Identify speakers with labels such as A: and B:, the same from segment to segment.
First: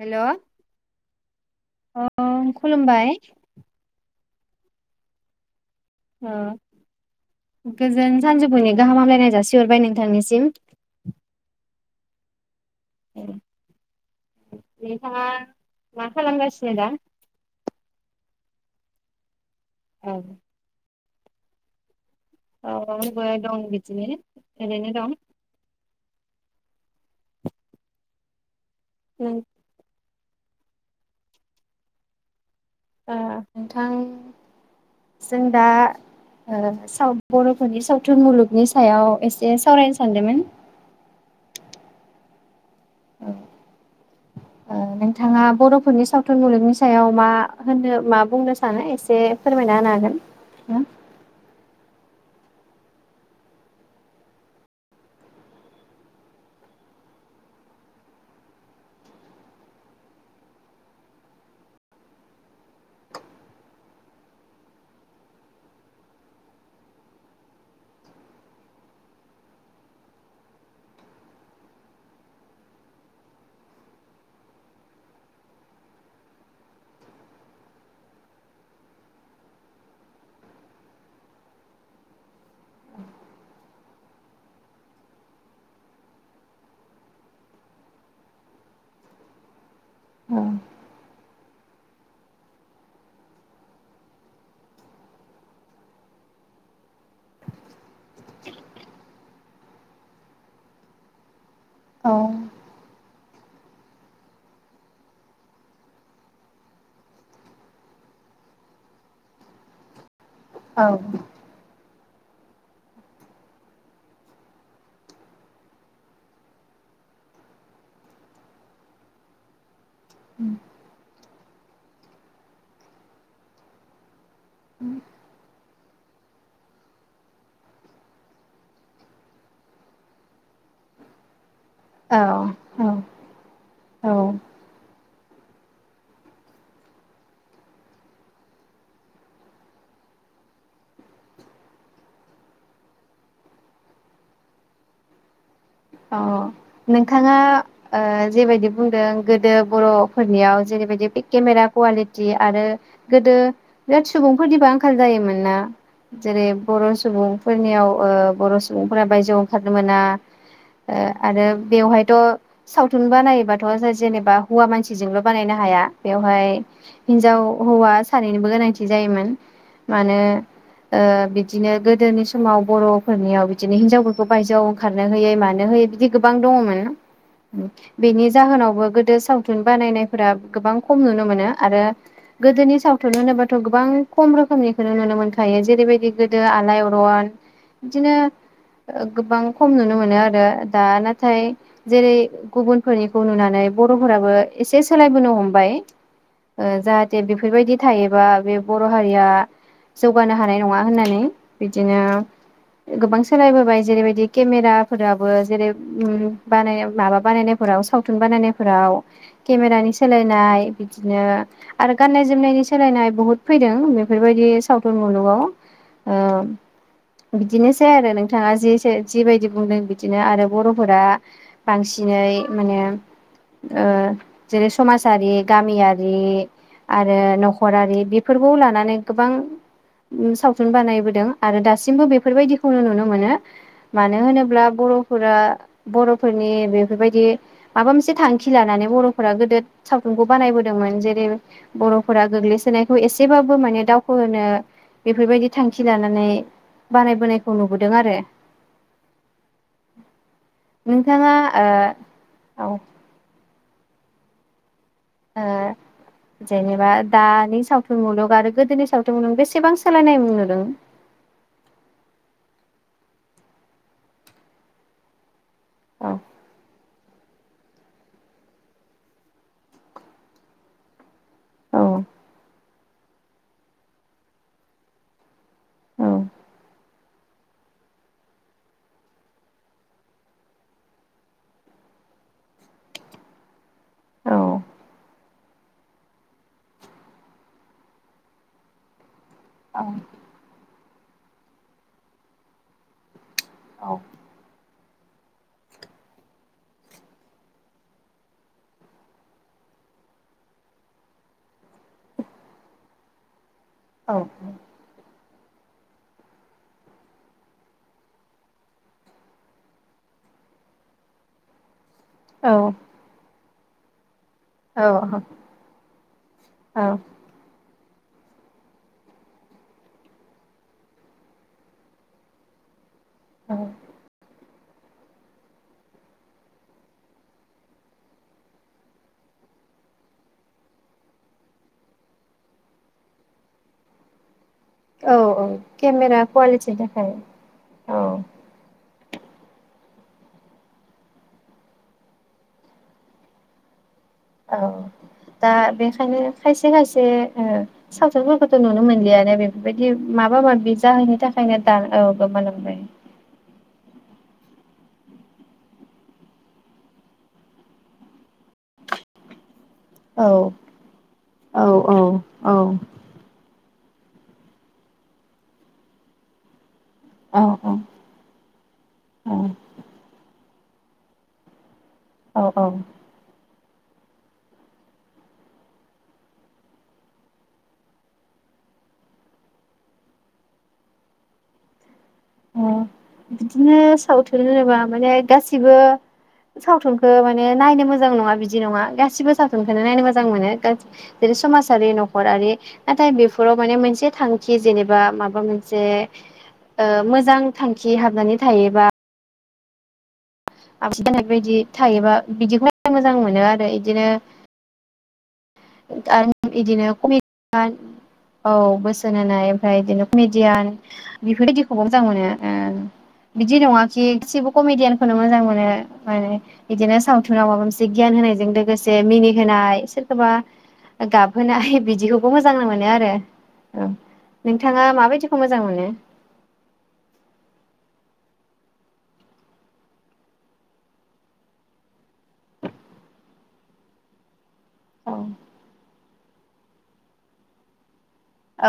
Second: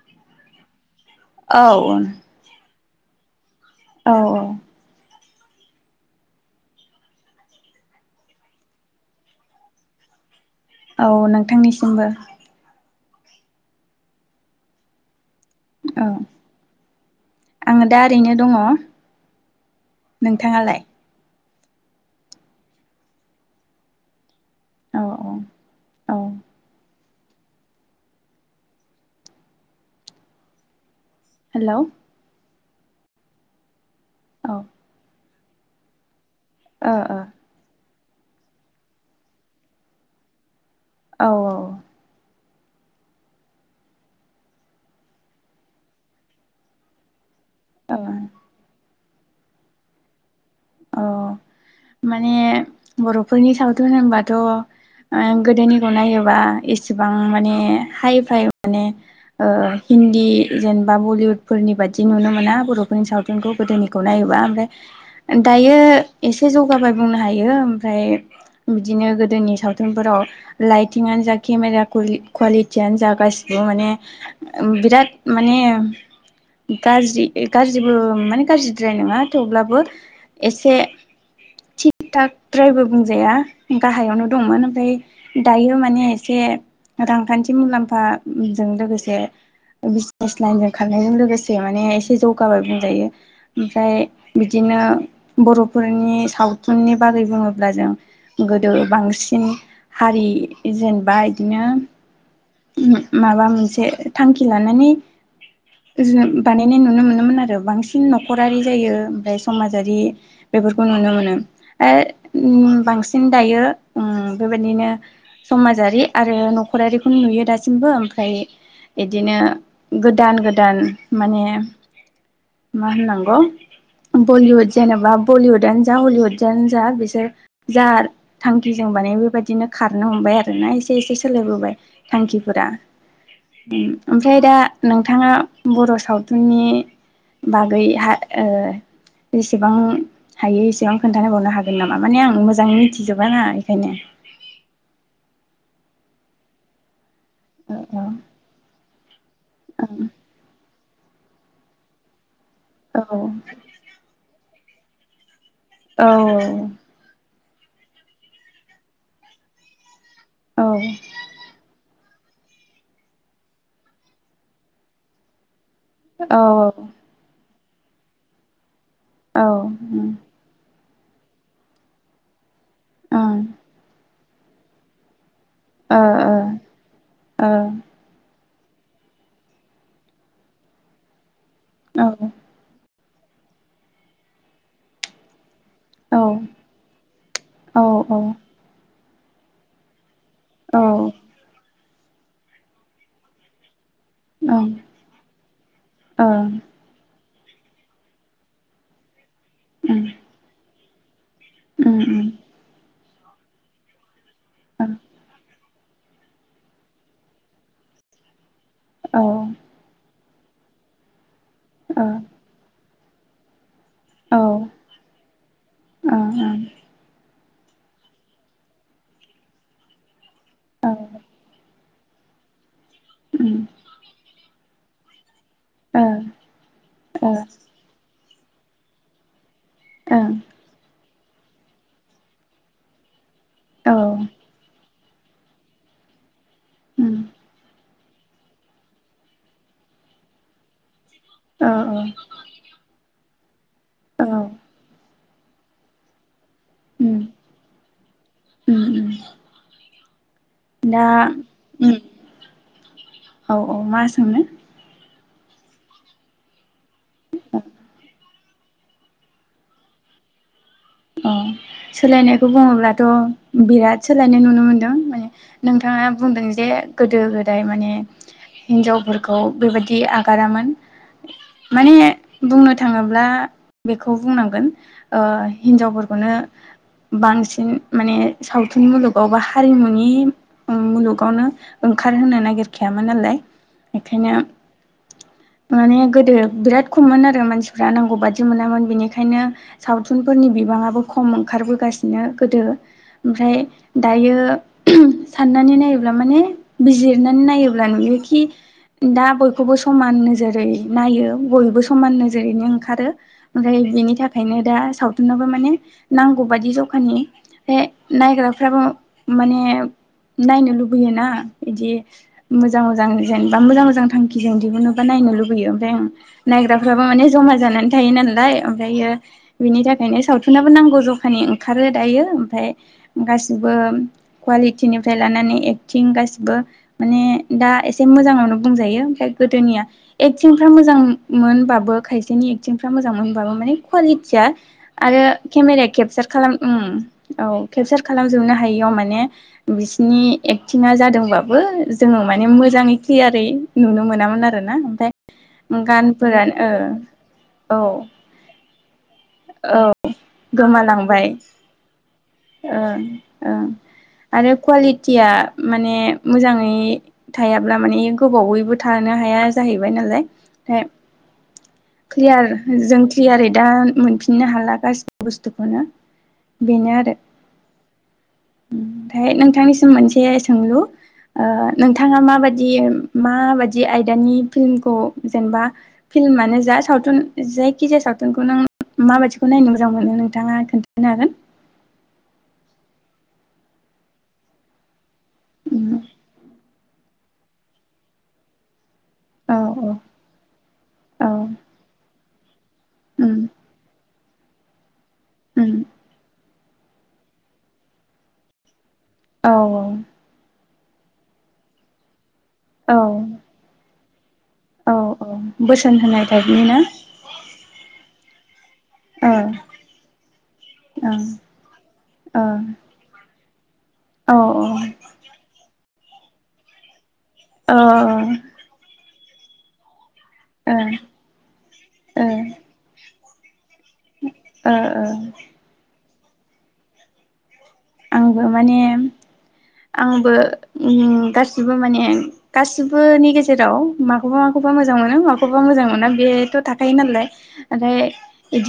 A: हेल'
B: औ ओन।
A: खलुमबाय। ओ गोजोन सानजौफुनि गाहाम हामलायनाय जासिहरबाय नोंथांनिसिम।
B: औ नोंथांनिसिमबो।
A: नोंथाङा मा
B: औ
A: खालामगासिनो दा
B: आङो दा ओरैनो। दङ।
A: औ
B: नोंथाङालाय।
A: औ औ आंबो दं बिदिनो एरैनो
B: औ
A: दं।
B: औ औ
A: उम।
B: हेलौ।
A: [inaudible]
B: औ।
A: जों दा। ओ सावथ बर'फोरनि सावथ थुन मुलुगनि सायाव एसे सावरायनो सानदोंमोन
B: औ औ।
A: औ ओ नोंथाङा बरफोरनि सावथुन मुलुगनि सायाव मा होनो
B: औ
A: मा बुंनो सानो एसे ए फोरमायना होनो हागोन। ना?
B: औ। माने बर'फोरनि सावथुन होनबाथ ओ गोदोनिखौ नायोबा एसेबां माने हाइ फाइ माने ओ हिन्दी जेनेबा बलिउदफोरनि बादि नुनो मोना बर'फोरनि सावथुनखौ गोदोनिखौ नायोबा ओमफ्राय दायो एसे जौगाबाय बुंनो हायो ओमफ्राय बिदिनो गोदोनि सावथुनफोराव लाइटिंआनो जा केमेरा कुलि कुवालिटियानो जा गासिबो माने बिराद माने गाज्रि गाज्रिबो माने गाज्रिद्राय नङा थेवब्लाबो एसे थिग थागद्रायबो बुंजाया गाहायावनो दंमोन ओमफ्राय दायो माने एसे रांखान्थि मुलाम्फ जों लोगोसे बिजनेस लाइनजों खारनायजों लोगोसे माने एसे जौगाबाय बुंजायो ओमफ्राय बिदिनो बरफोरनि सावथुननि बागै बुङोब्ला जों गोदो बांसिन हारि जेनेबा बिनो ओम माबा मोनसे थांखि लानानै जु बानायनाय नुनो मोनोमोन आरो बांसिन नखरारि जायो ओमफ्राय समाजारि बेफोरखौ
A: औ
B: नुनो मोनो आ ओम बांसिन दायो उम बेबायदिनो समाजारि आरो नखरारिखौनो नुयो दासिमबो ओमफ्राय इदिनो गोदान गोदान माने मा होननांगौ बलिउद जेनेबा बलिउदानो जा हलिउदानो जा बिसोर जा थांखिजों बानाय बेबायदिनो खारनो हमबाय आरोना एसे एसे सोलायबोबाय
A: औ
B: थांखिफोरा
A: औ औ
B: ओमफ्राय दा नोंथाङा बर' सावथुननि बागै हा ओ जेसेबां हायो एसेबां खोन्थानोबावनो हागोन नामा माने आं मोजाङै मिथिजोबाना बेखायनो।
A: अ नों थाङा
B: औ
A: ओ जेबायदि बुंदों गोदो बर'फोरनियाव जेरैबाय दि बे केमेरा कुवालिटिया आरो
B: औ
A: गोदो बिराद सुबुं फोरनिबो आंखाल जायोमोन ना
B: औ
A: जेरै बर' सुबुं फोरनियाव ओ बर' सुबुंफोरा बायजोआव ओंखारनो मोना।
B: औ
A: आ आरो बेवहाय थ' सावथुन बानायोबाथ' जा जेनेबा हौवा मानसिजोंल' बानायनो हाया बेवहाय हिन्जाव हौवा सानैनोबो गोनांथि जायोमोन
B: औ
A: मानो ओ बिदिनो गोदोनि समाव बर'फोरनियाव बिदिनो हिनजाव खौ बायजोआव ओंखारनो होयै मानो होयि बिदि गोबां दंङमोन बेनि जाहोनावबो गोदो सावथुन बानायनायफोरा गोबां खम नुनो मोनो। आरो गोदोनि साव थुन होनोबाथ' गोबां खम रोखोमनिखौनो नुनो मोन खायो जेरैबायदि
B: औ ओं
A: गोदो आलाइअरन
B: ओ
A: बिदिनो
B: ओ
A: गोबां खम नुनो मोनो आरो
B: औ ओं
A: दा नाथाय जेरै गुबुन फोरनिखौ नुनानै बर'फोराबो एसे सोलायबोनो हमबाय ओ
B: उम
A: जाहाथे बेबायदि थायोबा बे बर' हारिया जौगानो हानाय नङा होननानै
B: उम
A: बिदिनो
B: उम
A: गोबांस सोलायबोबाय जेरैबायदिग
B: औ
A: केमेेराफोराब उ बानाय [unintelligible] माबा बानायनायफोराव सावथुन बानायनाय फ्राव
B: ओ
A: केमेरानि सोलाय नाय बिदिनो आरो
B: औ
A: गान्नाय जोमनायनि सोलायनाय बुहुद फैदों
B: ओ
A: बेफोरबायदि सावथुन मुलुगाव ओ
B: ओं
A: बिदिनोसै आरो नोंथाङा जिसे जिबायदि बुंदों। बिदिनो आरोब
B: औ
A: बर'फोरा बांसि दिनै माने
B: उम
A: ओ जेरैस समाजारि
B: ओ
A: गामियारि आरो
B: ओ
A: न'खरारि बिब फोरबौ लानानै गोबां
B: ओं
A: सावथुन बानायबोदों आरो दासिमबो बेफोरबायदिखौनो नुनो मोनो
B: औ
A: मानो होनोब्ला बर'फोरा बर'फोर ने
B: उम
A: बेफोरबायदि माबा मोस [unintelligible] थांखि लानानै बर'फोरा गोदो सावथुनखौ बानायबोदोंमोन जे
B: औ
A: [unintelligible]
B: औ
A: बर'फोरा गोग्लैसोनायखौ एस जेबाबो माने
B: औ
A: दावखोहोनो बेफोरबायदि थांखि लानानै
B: उम
A: बानायबोनायखौ नुबोदों आरो
B: उम उम दा
A: नोंथाङा
B: उम
A: ओ औ
B: औ औ मा सोंनो
A: ओ जेनेबा दानि सावथुन मुलुग आरो गोदोनि सावथुनदों बेसेबां सोलायनाय नुदों
B: अ सोलायनायखौ बुङोब्लाथ' बिराद सोलायनाय नुनो मोनदों माने नोंथाङा
A: औ
B: बुंदों जे गोदो गोदाय माने हिनजावफोरखौ बेबायाददि आगारामोन
A: औ
B: माने बुंनो थाङोब्ला बेखौ बुंनांगोन ओ
A: औ
B: हिनजावफोरखौनो बांसिन माने सावथुन मुलुगाव बा हारिमुनि मुलुगावनो ओंखारहोनो नागिरखायामोन नालाय बेखायनो
A: औ
B: माने गोदो बिराद खममोन आरो मानसिफ्रा नांगौ बादि मोनामोन बेनिखायनो
A: औ
B: सावथुनफोरनि बिबाङाबो खम ओंखारबोगासिनो गोदो ओमफ्राय
A: औ
B: दायो साननानै नायोब्ला माने बिजिरनानै नायोब्ला नुयोखि दा बयखौबो समान नोजोरै नायो बयबो समान नोजोरैनो ओंखारो ओमफ्राय बिनि
A: औ
B: थाखायनो दा साव थुनाबो माने नांगौ बायदि जखानि बे नायग्राफ्राबो माने नायनो लुबैयोना बिदि
A: औ
B: मोजां मोजां जेनबा मोजां मोजां थांखि जों
A: औ
B: दिहुनोबा नायनो लुबैयो ओमफ्राय
A: औ
B: नायग्राफ्राबो मान जमा जानानै थायो नालाय ओमफ्रायो बिनि था खायनो सावथुनाबो नांगौ जखानि ओंखारो दायो ओमफफ्राय गासिबो कुवालिटिनिफ्राय लानानै एक्टिं गासिबो माने दा एसे मोजाङावनो बुंजायो ओमफ्राय गोदोनिया एक्टिंफ्रा मोजां मोनबाबो खायसेनि एक्टिंफ्रा मोजां मोनबाबो माने क्वालिटिया
A: औ
B: आरो
A: औ
B: केमेराया
A: केमेरा
B: केपचार खालाम
A: कुवालिटिनि
B: ओम
A: थाखाय
B: औ
A: औ
B: केपचार खालामजोबनो हायियाव माने बिसिनि एक्टिं जादोंबाबो जोङो माने मोजाङै क्लियारै नुनो मोनामोन
A: औ
B: आरोना ओमफ्राय
A: दा बेखायनो
B: गानफोरानो
A: खायसे खायसे ओ सावथुनफोरखौथ' नुनो मोनो लिया बेफोरबायदि माबा मि जाहैनि
B: गोमालांबाय
A: थाखायनो दा औ गोमा लांबाय।
B: ओं ओं आरो कुवालिटिया माने मोजाङै थायाब्ला माने गोबावैबो थानो हाया जाहैबाय
A: औ
B: नालाय
A: औ औ
B: क्लियार
A: औ
B: जों क्लियार दा मोनफिननो हाला गासिबो बुस्थुखौनो बेनो आरो
A: औ
B: ओमफ्राय नोंथांनिसिम मोनसे सोंलु नोंथाङा
A: औ औ
B: माबादि माबादि आयदानि फिल्मखौ जेनेबा फिल्मानो जा सावथुन जायखिजाया सावथुनखौ नों माबायदिखौ नायनो मोजां मोनो नोंथाङा खोन्थानो हागोन।
A: बिदिनो सावथुन होनोबा माने गासिबो सावथुनखौ माने नायनो मोजां नङा बिदि नङा गासिबो
B: औ
A: सावथुनखौनो नायनो मोजां मोनो
B: औ
A: जेरै समाजारि न' खरारि नाथाय
B: औ
A: बेफोराव माने मोनसे थां कि जेने बा माबा मोनसे ओ [unintelligible] मोजां थांखि हाबनानै थायोबा
B: औ औ
A: [unintelligible] थायोबा बिदिखौ मोजां
B: औ
A: मोनो आरो बिदिनो
B: औ औ बोसोन होनाय
A: आरो
B: टाइपनि ना
A: बिदिनो कमेडि औ बोसोन होनाय ओमफ्राय बिदिनो कमेडियान
B: ओ
A: बेफोरबायदिखौबो मोजां मोनो ओ बिदि नङा खि
B: ओ
A: गासिबो कमिडियानखौनो मोजां मोनो। माने बिदिनो सावथुन फोराव माबा
B: ओ
A: मोनसे
B: औ
A: गियान होनायजों लोगोसे मिनि होनाय सोरबा
B: औ ओ
A: गाबहोनाय
B: ओ
A: बिदिखौबो मोजां मोनो आरो ओम
B: ओ
A: नोंथाङा
B: ओ
A: माबायदिखौ मोजां मोनो?
B: आंबो माने आंबो गासिबो माने गासिबोनि गेजेराव माखौबा माखौबा मोजां
A: औ
B: मोनो माखौबा मोजां मोना बे थाखायो नालाय ओमफ्राय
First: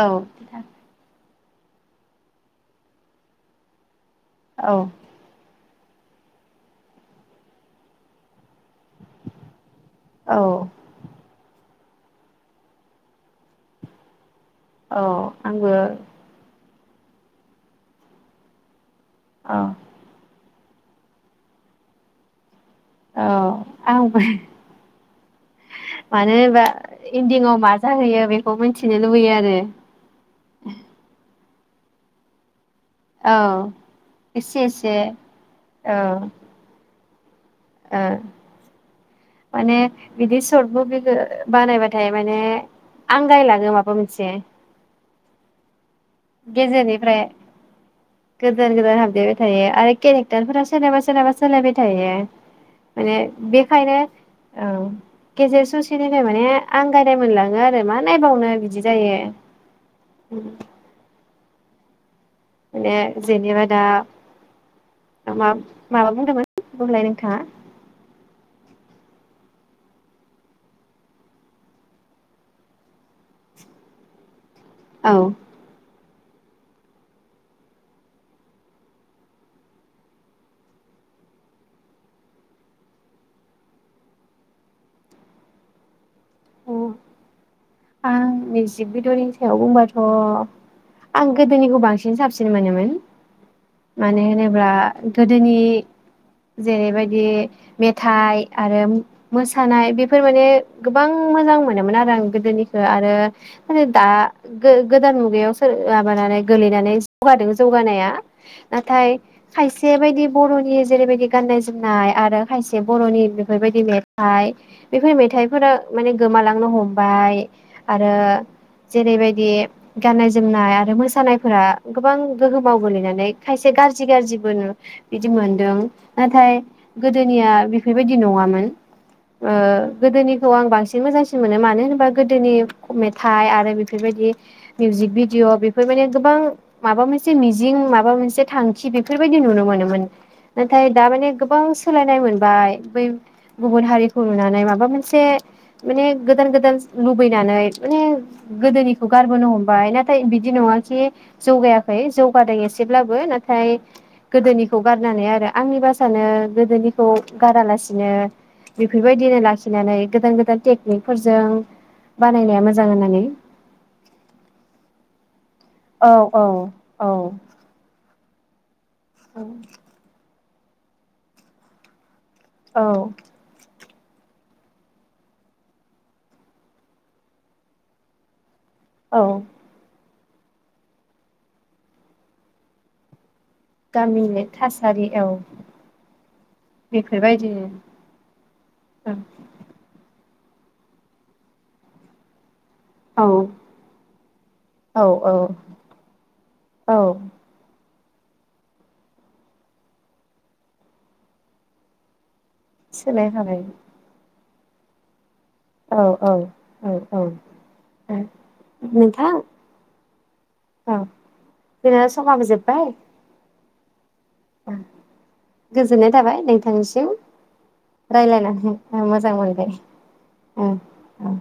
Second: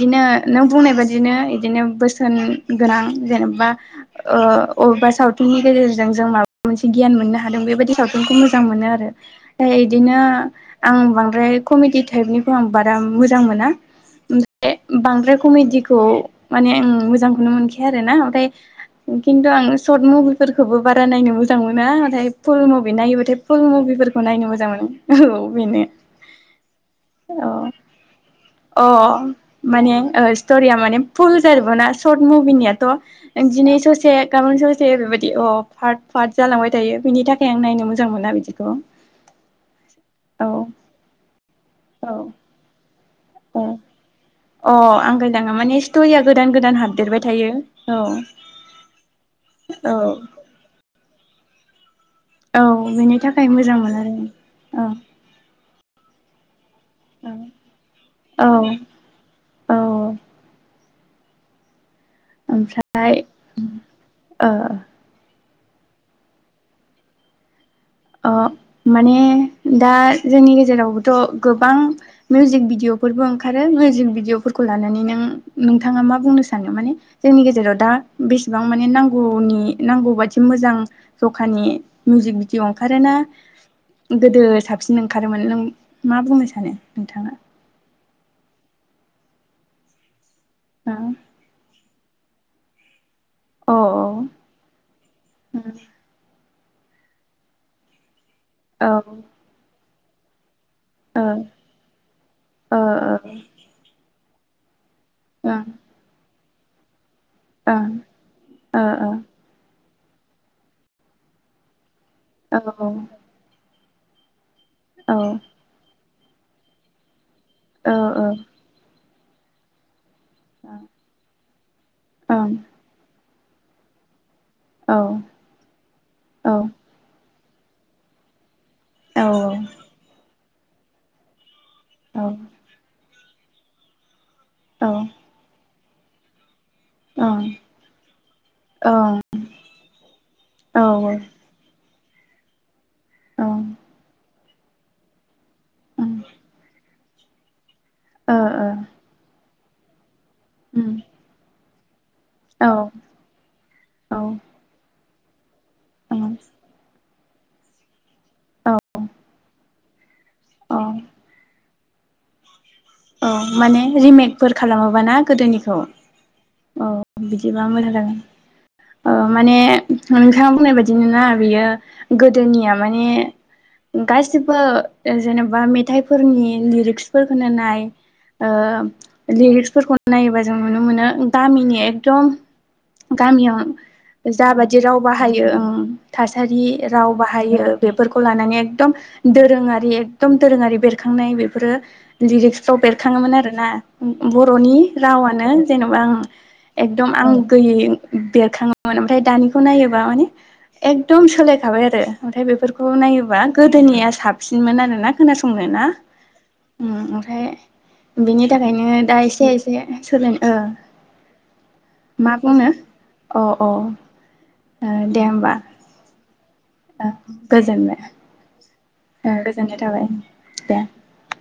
A: औ
B: नों बुंनाय बादिनो बिदिनो बोसोन गोनां जेनेबा ओ
A: औ
B: अबेबा सावथुननि गेजेरजों जों माबा मोनसे गियान मोननो हादों बेबायदि सावथुनखौ मोजां मोजां मोनो आरो ओमफाय बिदिनो
A: औ
B: आं बांद्राय कमेडि टाइपनिखौ आं बारा मोजां मोना
A: औ
B: बांद्राय
A: आंबो
B: कमेडिखौ माने आं मोजांखौनो मोनखाया आरो ना ओमफ्राय खिनथु
A: औ
B: आङो सर्ट मुभि [unintelligible] फोरखौबो बारा नायनो मोजां मोना नाथाय फुल मुभि
A: औ
B: नायोबाथाय फुल मुभिफोरखौ
A: आंबो
B: नायनो मोजां मोनो औ बेनो
A: मानो होनबा
B: अ
A: इन्दिङाव मा जाहैयो बेखौ
B: अ
A: मिथिनो लुबैयो आरो
B: माने स्टरिया माने पुल [unintelligible] ना सर्ट मुभिनिया
A: औ
B: [unintelligible] [unintelligible] ससे गाबोन
A: एसे
B: ससे
A: एसे
B: बेबायदि अ पार्ट
A: औ
B: पार्ट जालांबाय थायो। बिनि थाखाय आं नायनो
A: ओ
B: मोजां मोना बिदिखौ
A: माने बिदि
B: औ
A: सर्ट मुभिखौ बानायबाथाय माने
B: उम
A: आंगायलाङो माबा मोनसे
B: अ आंगायलाङो माने स्ट'रिया गोदान गोदान हाबदेरबाय
A: गेजेरनिफ्राय
B: थायो औ
A: गोदान गोदान हाबदेरबाय थायो
B: औ
A: आरो केरेक्टारफोरा सोरनाबा सोरनाबा सोलायबाय थायो।
B: औ
A: माने
B: बेनि थाखाय
A: बेखायनो
B: मोजांमोना आरो औ।
A: [unintelligible] माने आंगायनाय मोनलाङो आरोना मा
B: औ
A: नायबावनो बिदि जायो।
B: औ औ
A: माने
B: ओमफ्राय
A: जेनेबा दा
B: ओ
A: माबा माबा बुंदोंमोन बुंलाय नोंथाङा
B: ओ माने दा जोंनि गेजेरावबोथ' गोबां मिउजिक भिडिअफोरबो ओंखारो मिउजिक भिडिअफोर खौ लानानै नों
A: औ
B: नोंथाङा मा बुंनो सानो माने जोंनि गेजेराव दा बेसेबां माने नांगौनि नांगौ बादि मोजां जखानि मिउजिक भिडिअ ओंखारोना गोदो साबसिन ओंखारोमोन नों मा बुंनो सानो नोंथाङा?
A: आं मिउजिक भिडिअ'नि सायाव बुंबाथ' आं गोदोनिखौ बांसिन साबसिन मोनोमोन।
B: औ
A: मानो होनोब्ला गोदोनि जेरैबायदि मेथाइ आरो
B: औ
A: मोसानाय बे [unintelligible] गोबां
B: ओ
A: मोजां मोनोमोन आरो आं गोदोनि
B: ओ
A: आरो [unintelligible] [unintelligible] गोदान मुगायाव सोर लाबोनानै गोलैनानै जौगादों
B: ओं
A: जौगानाया
B: ओ
A: नाथाय
B: ओ
A: खायसे बेबायदि बर'नि जेरैबायदि गाननाय जोमनाय आरो
B: औ
A: खायसे बर'नि बेफोरबायदि मे थाइ बेफोर मेथाइफोरा माने गोमालांनो हमबाय
B: औ
A: आरो
B: औ
A: जेरैबाय दि गाननाय जोमनाय
B: औ
A: आरो मोसानाय फोरा गोबां
B: ओं
A: गोहोमाव गोलैनानै खायसे गारजि गारजि बो
B: औ
A: बिदि मोनदों नाथाय
B: औ
A: गोदोनिया बेफोरबायदि नङामोन
B: औ
A: ओ गोदोनि खौ आं बांसिन मोजांसिन मोनो मानो होनो
B: औ
A: दोनि मेथ थाइ आरो बेफोर बायदि
B: औ
A: मिउजिक भिडिअ बेफ फोर माने गोबां माबा
B: ओं
A: मोनसे मिजिं माबा मोनसे थांखि बेफोर
B: औ
A: बायदि नुनो मोनोमोन नाथाय दा
B: औ
A: माने गोबां सोलायनाय मोनबाय बै
B: ओं ओ
A: गुबुन हारिखौ नुनानै मा बा मोनसे माने
B: उम
A: गोदान गोदान लुबैनानै माने
B: औ औ
A: गोदोनिखौ गारबोनो हमबाय नाथ थाय बिदि नङा खि जौगायाखै जौगादों एसेब्लाबो नाथाय गोदोनिखौ गार नानै आरो आंनिबा सानो
B: ओं
A: गोदोनिखौ गारालासिनो
B: औ
A: बेफोर बायदिनो लाखि नानै गोदान गोदान
B: औ
A: टेकनिकफोरजों बानाय नाया मोज
B: औ माने रिमेकफोर खालामोबाना गोदोनिखौ
A: औ औ औ
B: बिदिबा मोजां जागोन ओ माने नोंथाङा बुंनाय बादिनो ना बियो गोदोनिया
A: औ
B: माने गासिबो जेनेबा मेथाइफोरनि लिरिक्सफोरखौनो नाय ओ
A: औ
B: लिरिस्कफोरखौ नायोबा जों नुनो मोनो गामिनि एकदम गामियाव
A: गामिनि
B: जाबादि राव
A: थासारि औ
B: बाहायो ओं थासारि राव
A: बेफोरबायदिनो
B: बाहायो बेफोरखौ लानानै एकदम दोरोङारि एकदम दोरोङारि बेरखांनाय बेफोरो लिरिक्स जाव
A: औ
B: बेरखाङोमोन आरोना बर'नि
A: औ औ
B: रावानो जेनेबा आं
A: औ
B: एकदम आं गोयै बेरखाङोमोन ओमफ्राय दानिखौ नायोबा माने एकदम सोलायखाबाय आरो ओमथाय बेफोरखौ नायोबा
A: सोलायखाबाय
B: गोदोनिया साब सिनमोन आरोना खोनासंनो ना
A: औ औ औ
B: उम
A: औ
B: ओमफ्राय बेनि थाखायनो दा
A: नोंथां
B: एसे एसे सोलायनो ओ
A: औ जोंना
B: मा
A: समाबो
B: बुंनो अ अ
A: उम
B: ओ दे होमबा
A: गोजोननाय थाबाय थांनि सिम
B: ओ गोजोनबाय
A: रायज्लायनानै मोजां
B: ओ
A: मोनबाय
B: गोजोननाय थाबाय दे।
A: ओं